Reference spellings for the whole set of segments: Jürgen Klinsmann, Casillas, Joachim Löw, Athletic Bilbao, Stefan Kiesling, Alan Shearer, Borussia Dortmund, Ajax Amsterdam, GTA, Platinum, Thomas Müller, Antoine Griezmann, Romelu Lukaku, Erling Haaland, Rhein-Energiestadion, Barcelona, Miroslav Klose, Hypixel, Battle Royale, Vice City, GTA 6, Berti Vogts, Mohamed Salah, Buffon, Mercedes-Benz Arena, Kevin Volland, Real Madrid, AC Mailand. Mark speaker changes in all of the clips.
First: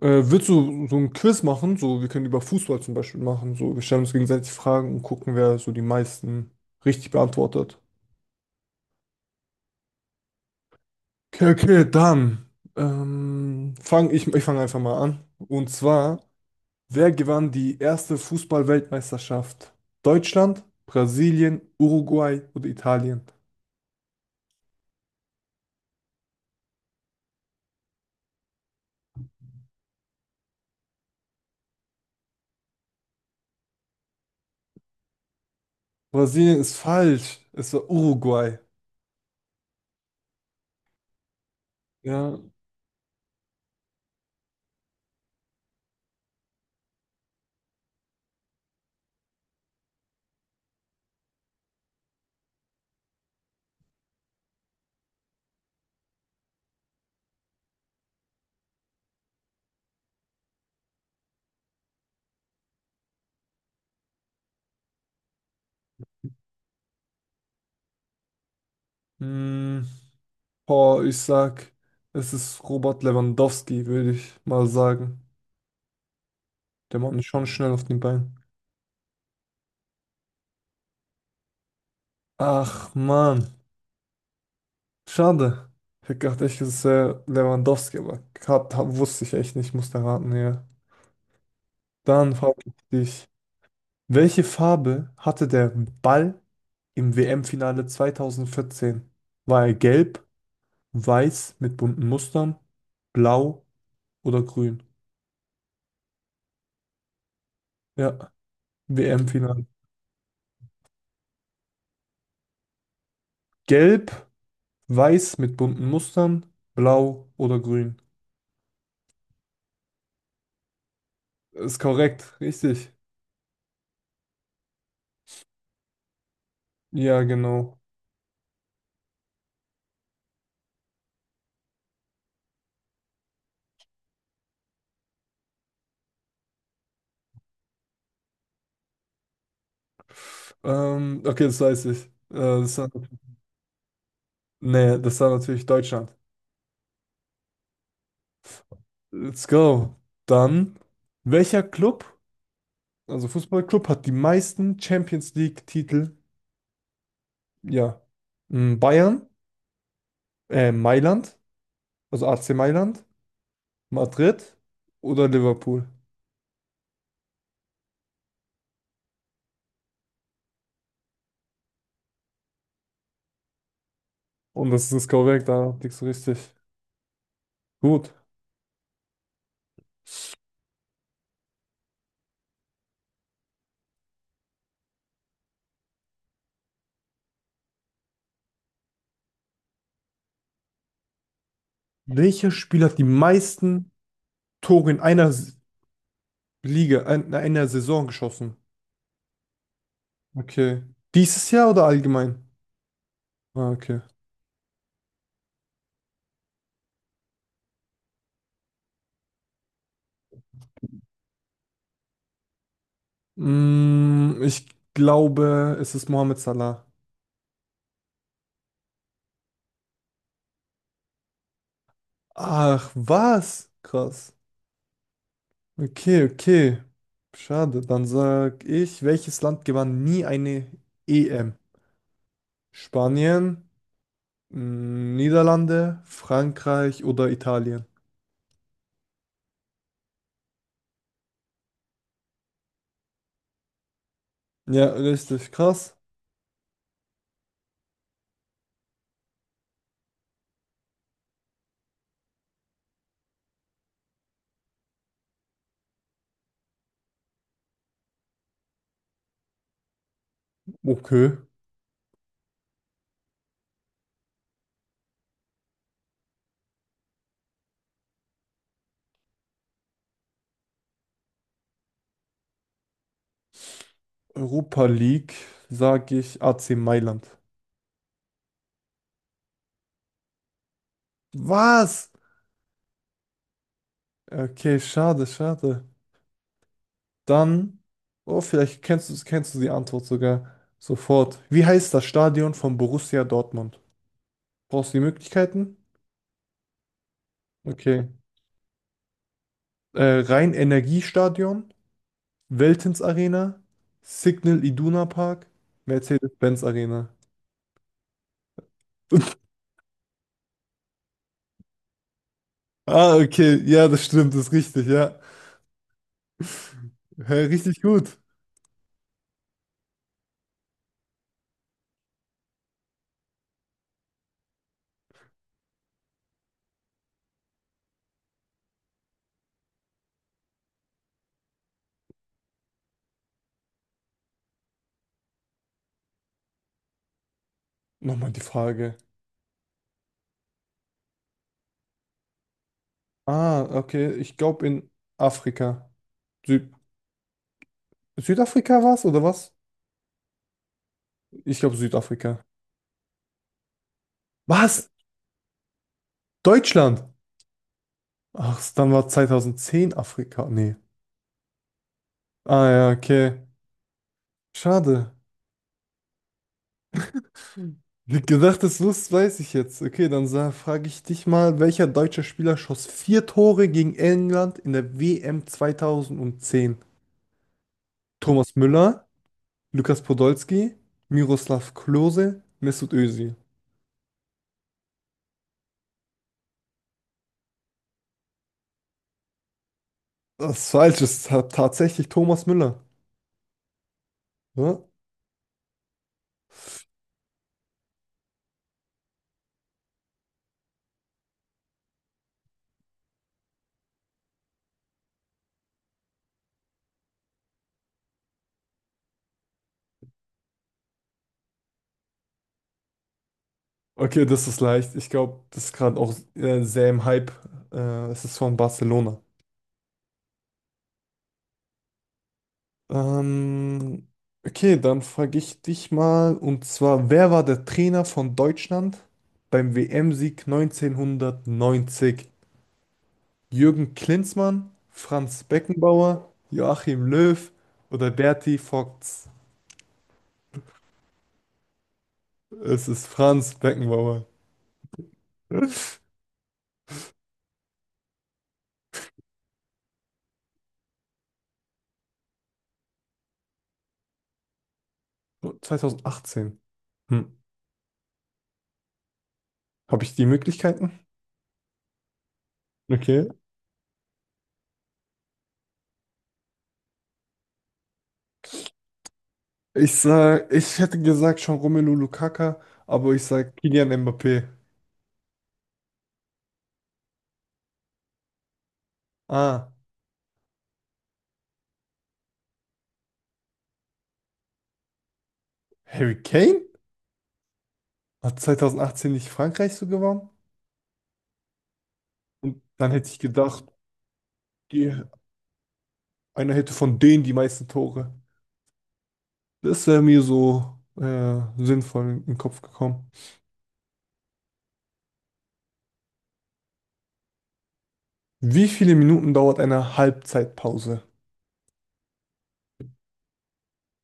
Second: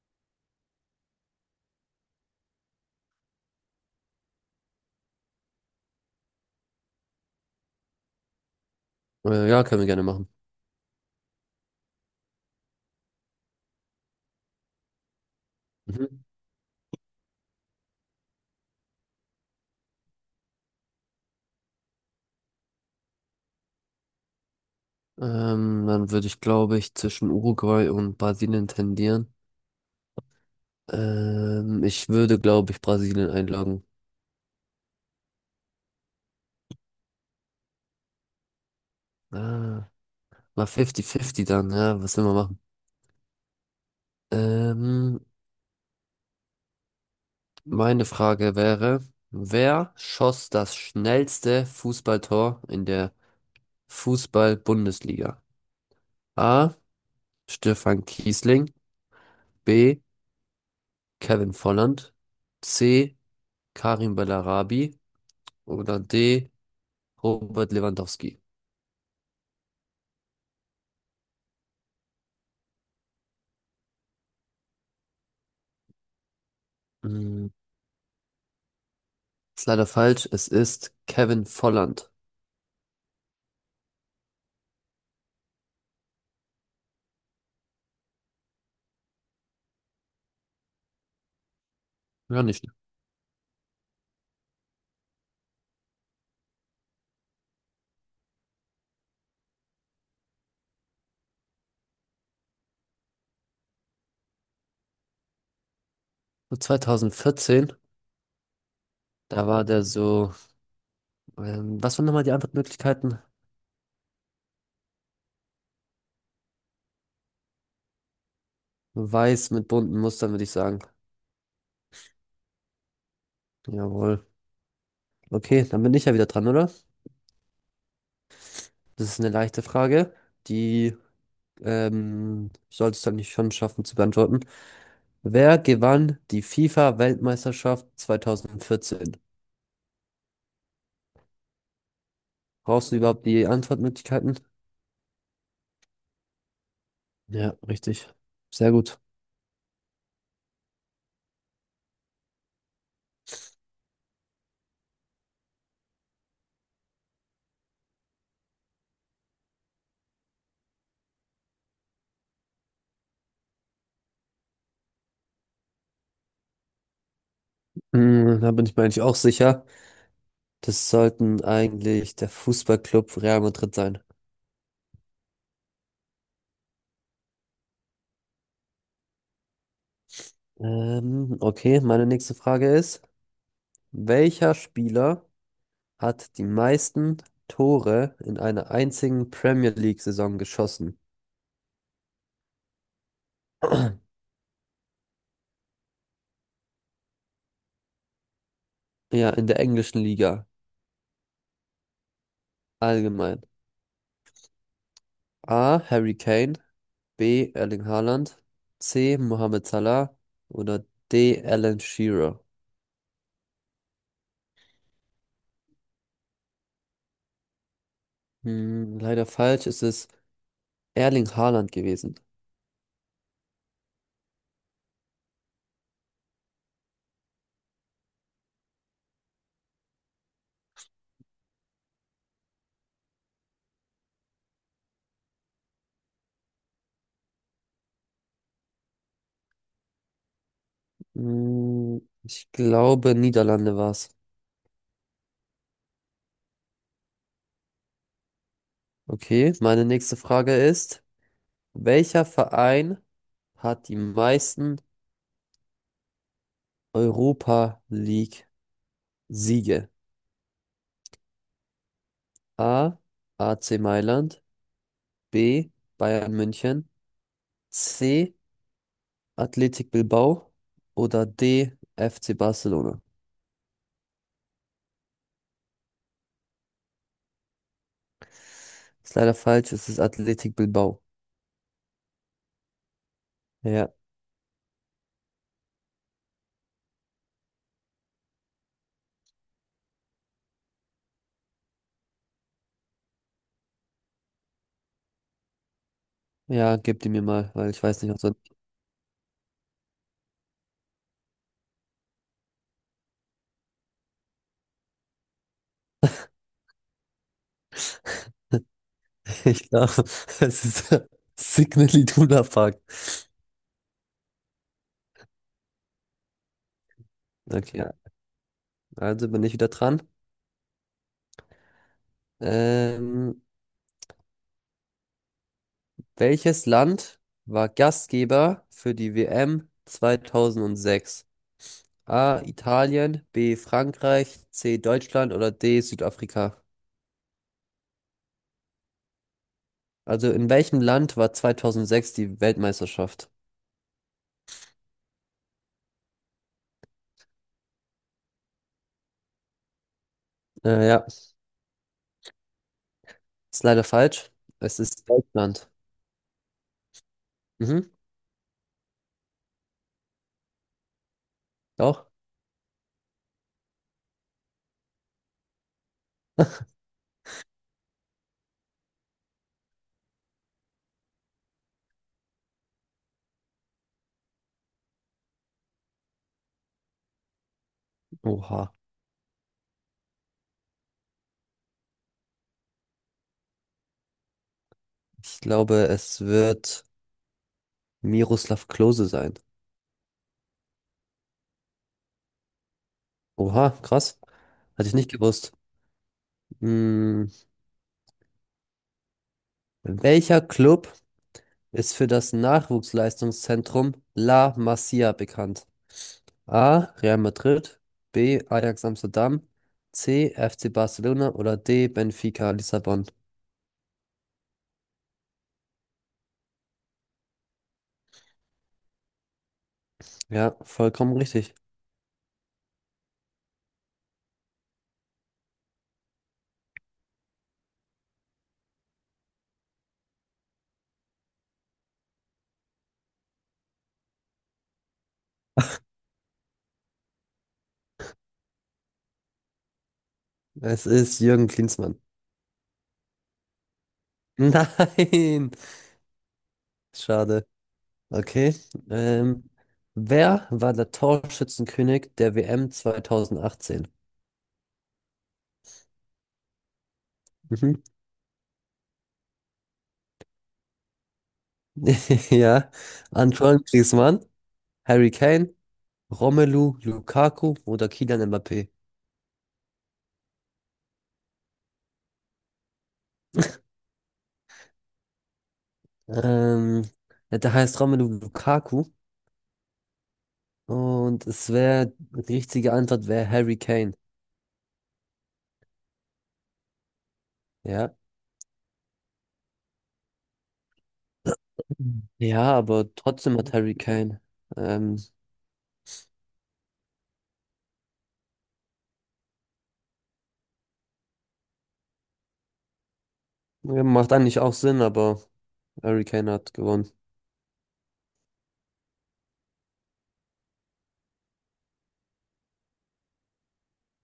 Speaker 1: Willst du so ein Quiz machen? So, wir können über Fußball zum Beispiel machen. So, wir stellen uns gegenseitig Fragen und gucken, wer so die meisten richtig beantwortet.
Speaker 2: Ja, können wir gerne machen.
Speaker 1: Okay, okay, dann fang ich, ich fange einfach mal an. Und zwar,
Speaker 2: Mhm.
Speaker 1: wer gewann die erste Fußball-Weltmeisterschaft? Deutschland, Brasilien, Uruguay oder Italien?
Speaker 2: Dann würde ich, glaube ich, zwischen Uruguay und Brasilien tendieren. Ich würde, glaube ich, Brasilien einloggen.
Speaker 1: Brasilien ist falsch. Es war Uruguay.
Speaker 2: Ah, mal 50-50 dann, ja, was will man
Speaker 1: Ja.
Speaker 2: machen? Ähm, Meine Frage wäre: Wer schoss das schnellste Fußballtor in der Fußball-Bundesliga? A. Stefan Kiesling, B. Kevin Volland, C. Karim Bellarabi oder D. Robert Lewandowski.
Speaker 1: Hm, boah, ich sag, es ist Robert Lewandowski, würde ich mal sagen. Der macht mich schon
Speaker 2: Hm,
Speaker 1: schnell auf den Beinen.
Speaker 2: Ist leider falsch. Es ist Kevin Volland.
Speaker 1: Ach, Mann. Schade. Ich hätte gedacht, echt, es ist Lewandowski, aber grad, wusste ich echt nicht. Musste raten, ja. Dann
Speaker 2: Ja,
Speaker 1: frage
Speaker 2: nicht.
Speaker 1: ich dich, welche Farbe hatte der Ball im WM-Finale 2014? War er gelb, weiß mit bunten Mustern, blau oder grün?
Speaker 2: So 2014,
Speaker 1: Ja,
Speaker 2: da war
Speaker 1: WM-Finale.
Speaker 2: der so. Was waren nochmal die Antwortmöglichkeiten?
Speaker 1: Gelb, weiß mit bunten Mustern, blau oder grün?
Speaker 2: Weiß mit bunten Mustern, würde ich sagen.
Speaker 1: Ist korrekt, richtig.
Speaker 2: Jawohl. Okay, dann bin ich ja wieder dran, oder?
Speaker 1: Ja, genau.
Speaker 2: Das ist eine leichte Frage. Die solltest du eigentlich schon schaffen zu beantworten. Wer gewann die FIFA-Weltmeisterschaft 2014?
Speaker 1: Okay, das weiß ich. Das war,
Speaker 2: Brauchst du überhaupt die Antwortmöglichkeiten?
Speaker 1: nee, das war natürlich Deutschland.
Speaker 2: Ja, richtig. Sehr gut.
Speaker 1: Let's go. Dann, welcher Club, also Fußballclub, hat die meisten Champions League-Titel? Ja. Mm, Bayern, Mailand, also AC Mailand, Madrid oder Liverpool?
Speaker 2: Da bin ich mir eigentlich auch sicher. Das sollten eigentlich der Fußballclub Real Madrid sein.
Speaker 1: Und das ist korrekt, da liegst du richtig. Gut.
Speaker 2: Okay, meine nächste Frage ist: Welcher Spieler hat die meisten Tore in einer einzigen Premier League-Saison geschossen?
Speaker 1: Welcher Spieler hat die meisten Tore in einer Liga, in einer Saison geschossen?
Speaker 2: Ja, in der englischen Liga
Speaker 1: Okay. Dieses Jahr oder allgemein?
Speaker 2: allgemein.
Speaker 1: Ah, okay.
Speaker 2: A. Harry Kane, B. Erling Haaland, C. Mohamed Salah oder D. Alan Shearer.
Speaker 1: Mm, ich glaube, es ist Mohamed Salah.
Speaker 2: Leider falsch, es ist Erling Haaland gewesen.
Speaker 1: Ach, was? Krass. Okay, okay. Schade. Dann sag ich, welches Land gewann nie eine EM? Spanien, mm, Niederlande, Frankreich oder Italien?
Speaker 2: Ich glaube, Niederlande war's.
Speaker 1: Ja, richtig krass.
Speaker 2: Okay, meine nächste Frage ist: Welcher Verein hat die meisten Europa League Siege?
Speaker 1: Okay.
Speaker 2: A. AC Mailand, B. Bayern München, C. Athletic Bilbao oder D. FC Barcelona?
Speaker 1: Europa League, sag ich AC Mailand.
Speaker 2: Ist leider falsch, es ist Athletic Bilbao.
Speaker 1: Was?
Speaker 2: Ja,
Speaker 1: Okay, schade, schade. Dann, oh, vielleicht kennst du die Antwort sogar sofort. Wie heißt das Stadion von Borussia Dortmund? Brauchst du die Möglichkeiten?
Speaker 2: ja, gib die mir mal, weil ich weiß
Speaker 1: Okay.
Speaker 2: nicht, ob so.
Speaker 1: Rhein-Energiestadion, Veltins Arena, Signal Iduna Park, Mercedes-Benz Arena.
Speaker 2: Ich glaube, es ist Signal Iduna Park.
Speaker 1: Ah, okay. Ja, das stimmt, das ist richtig, ja. Hä, richtig
Speaker 2: Okay,
Speaker 1: gut.
Speaker 2: also bin ich wieder dran. Ähm, Welches Land war Gastgeber für die WM 2006? A. Italien, B. Frankreich, C. Deutschland oder D. Südafrika?
Speaker 1: Nochmal die Frage.
Speaker 2: Also in welchem Land war 2006 die Weltmeisterschaft?
Speaker 1: Ah, okay. Ich glaube in Afrika. Süd Südafrika war's oder was?
Speaker 2: Ja,
Speaker 1: Ich glaube Südafrika.
Speaker 2: ist leider falsch. Es
Speaker 1: Was?
Speaker 2: ist Deutschland.
Speaker 1: Deutschland?
Speaker 2: Mhm,
Speaker 1: Ach, dann war 2010 Afrika. Nee.
Speaker 2: doch.
Speaker 1: Ah ja, okay. Schade. Hm. Wie gedacht, das lust, weiß ich jetzt. Okay, dann frage ich dich mal, welcher deutsche Spieler schoss vier Tore gegen England in der WM 2010? Thomas
Speaker 2: Oha.
Speaker 1: Müller, Lukas Podolski, Miroslav Klose, Mesut Özil.
Speaker 2: Ich glaube, es wird Miroslav Klose sein.
Speaker 1: Das ist falsch, es ist tatsächlich Thomas Müller.
Speaker 2: Oha, krass.
Speaker 1: Ja?
Speaker 2: Hatte ich nicht gewusst. Hm, Welcher Club ist für das Nachwuchsleistungszentrum La Masia bekannt? A. Real Madrid, B. Ajax Amsterdam, C. FC Barcelona oder D. Benfica Lissabon?
Speaker 1: Okay, das ist leicht. Ich glaube, das ist gerade auch sehr im Hype. Es ist von Barcelona.
Speaker 2: Ja, vollkommen richtig.
Speaker 1: Ähm, okay, dann frage ich dich mal, und zwar, wer war der Trainer von Deutschland beim WM-Sieg 1990? Jürgen Klinsmann, Franz Beckenbauer, Joachim Löw oder Berti Vogts?
Speaker 2: Es ist Jürgen Klinsmann.
Speaker 1: Es ist Franz Beckenbauer.
Speaker 2: Nein! Schade. Okay. Ähm, Wer war der Torschützenkönig der WM 2018?
Speaker 1: 2018. Hm.
Speaker 2: Mhm.
Speaker 1: Habe ich die Möglichkeiten?
Speaker 2: Ja,
Speaker 1: Okay.
Speaker 2: Antoine Griezmann, Harry Kane, Romelu Lukaku oder Kylian Mbappé?
Speaker 1: Ich sag, ich hätte gesagt schon Romelu Lukaku, aber ich sag Kylian Mbappé.
Speaker 2: Ähm, ja, der heißt Romelu Lukaku,
Speaker 1: Ah,
Speaker 2: und es wäre, die richtige Antwort wäre Harry Kane.
Speaker 1: Harry Kane?
Speaker 2: Ja.
Speaker 1: Hat 2018 nicht Frankreich so gewonnen?
Speaker 2: Hm. Ja,
Speaker 1: Und dann
Speaker 2: aber
Speaker 1: hätte ich
Speaker 2: trotzdem hat
Speaker 1: gedacht,
Speaker 2: Harry Kane.
Speaker 1: die,
Speaker 2: Ähm,
Speaker 1: einer hätte von denen die meisten Tore. Das wäre mir so sinnvoll in den Kopf gekommen.
Speaker 2: ja, macht eigentlich auch Sinn, aber Harry Kane hat gewonnen.
Speaker 1: Wie viele Minuten dauert eine Halbzeitpause?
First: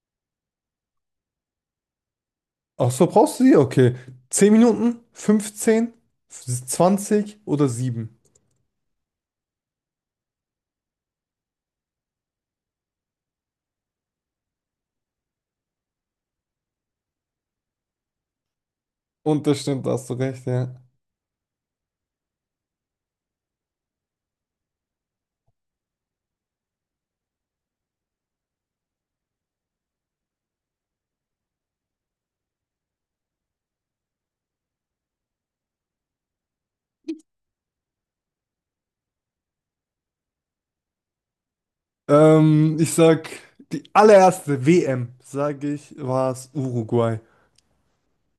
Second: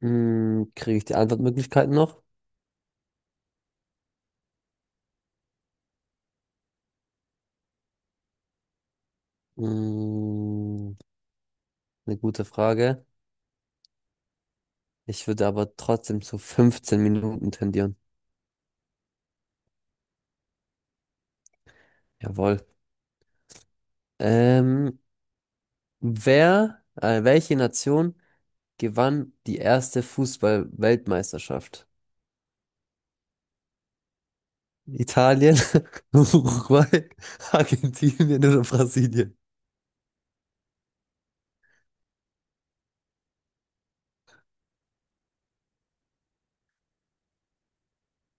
Speaker 2: Kriege ich die Antwortmöglichkeiten noch?
Speaker 1: Ach so, brauchst du sie? Okay. 10 Minuten, 15? 20 oder 7?
Speaker 2: Hm, eine gute Frage. Ich würde aber trotzdem zu 15 Minuten tendieren.
Speaker 1: Und das stimmt, da hast du recht, ja.
Speaker 2: Jawohl. Ähm, Wer, welche Nation gewann die erste Fußball-Weltmeisterschaft? Italien, Uruguay, Argentinien oder Brasilien.
Speaker 1: Ich sag, die allererste WM, sage ich, war es Uruguay.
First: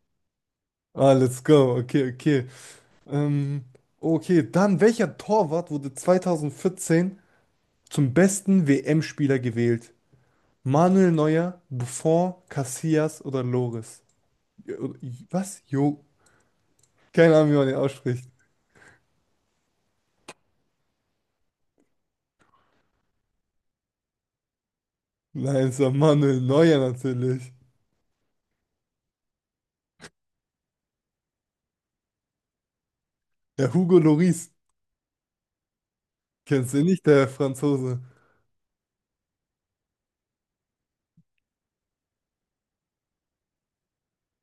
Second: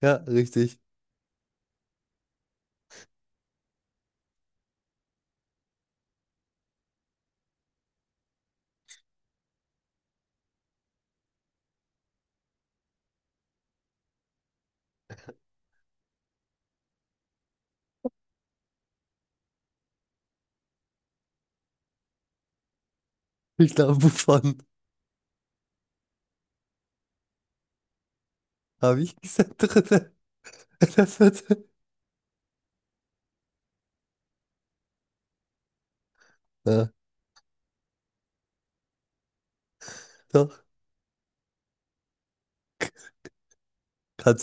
Speaker 2: Ja, richtig.
Speaker 1: Ah, let's go. Okay, okay. Ähm, okay, dann welcher Torwart wurde 2014 zum besten WM-Spieler gewählt? Manuel Neuer, Buffon, Casillas oder Loris? Ja, was? Jo, keine Ahnung, wie man den ausspricht.
Speaker 2: Ich glaube, Buffon.
Speaker 1: Nein, es war Manuel Neuer natürlich.
Speaker 2: Habe ich gesagt, dritte oder vierte?
Speaker 1: Der Hugo Loris. Kennst du ihn
Speaker 2: Ja,
Speaker 1: nicht, der Franzose?
Speaker 2: doch. Hat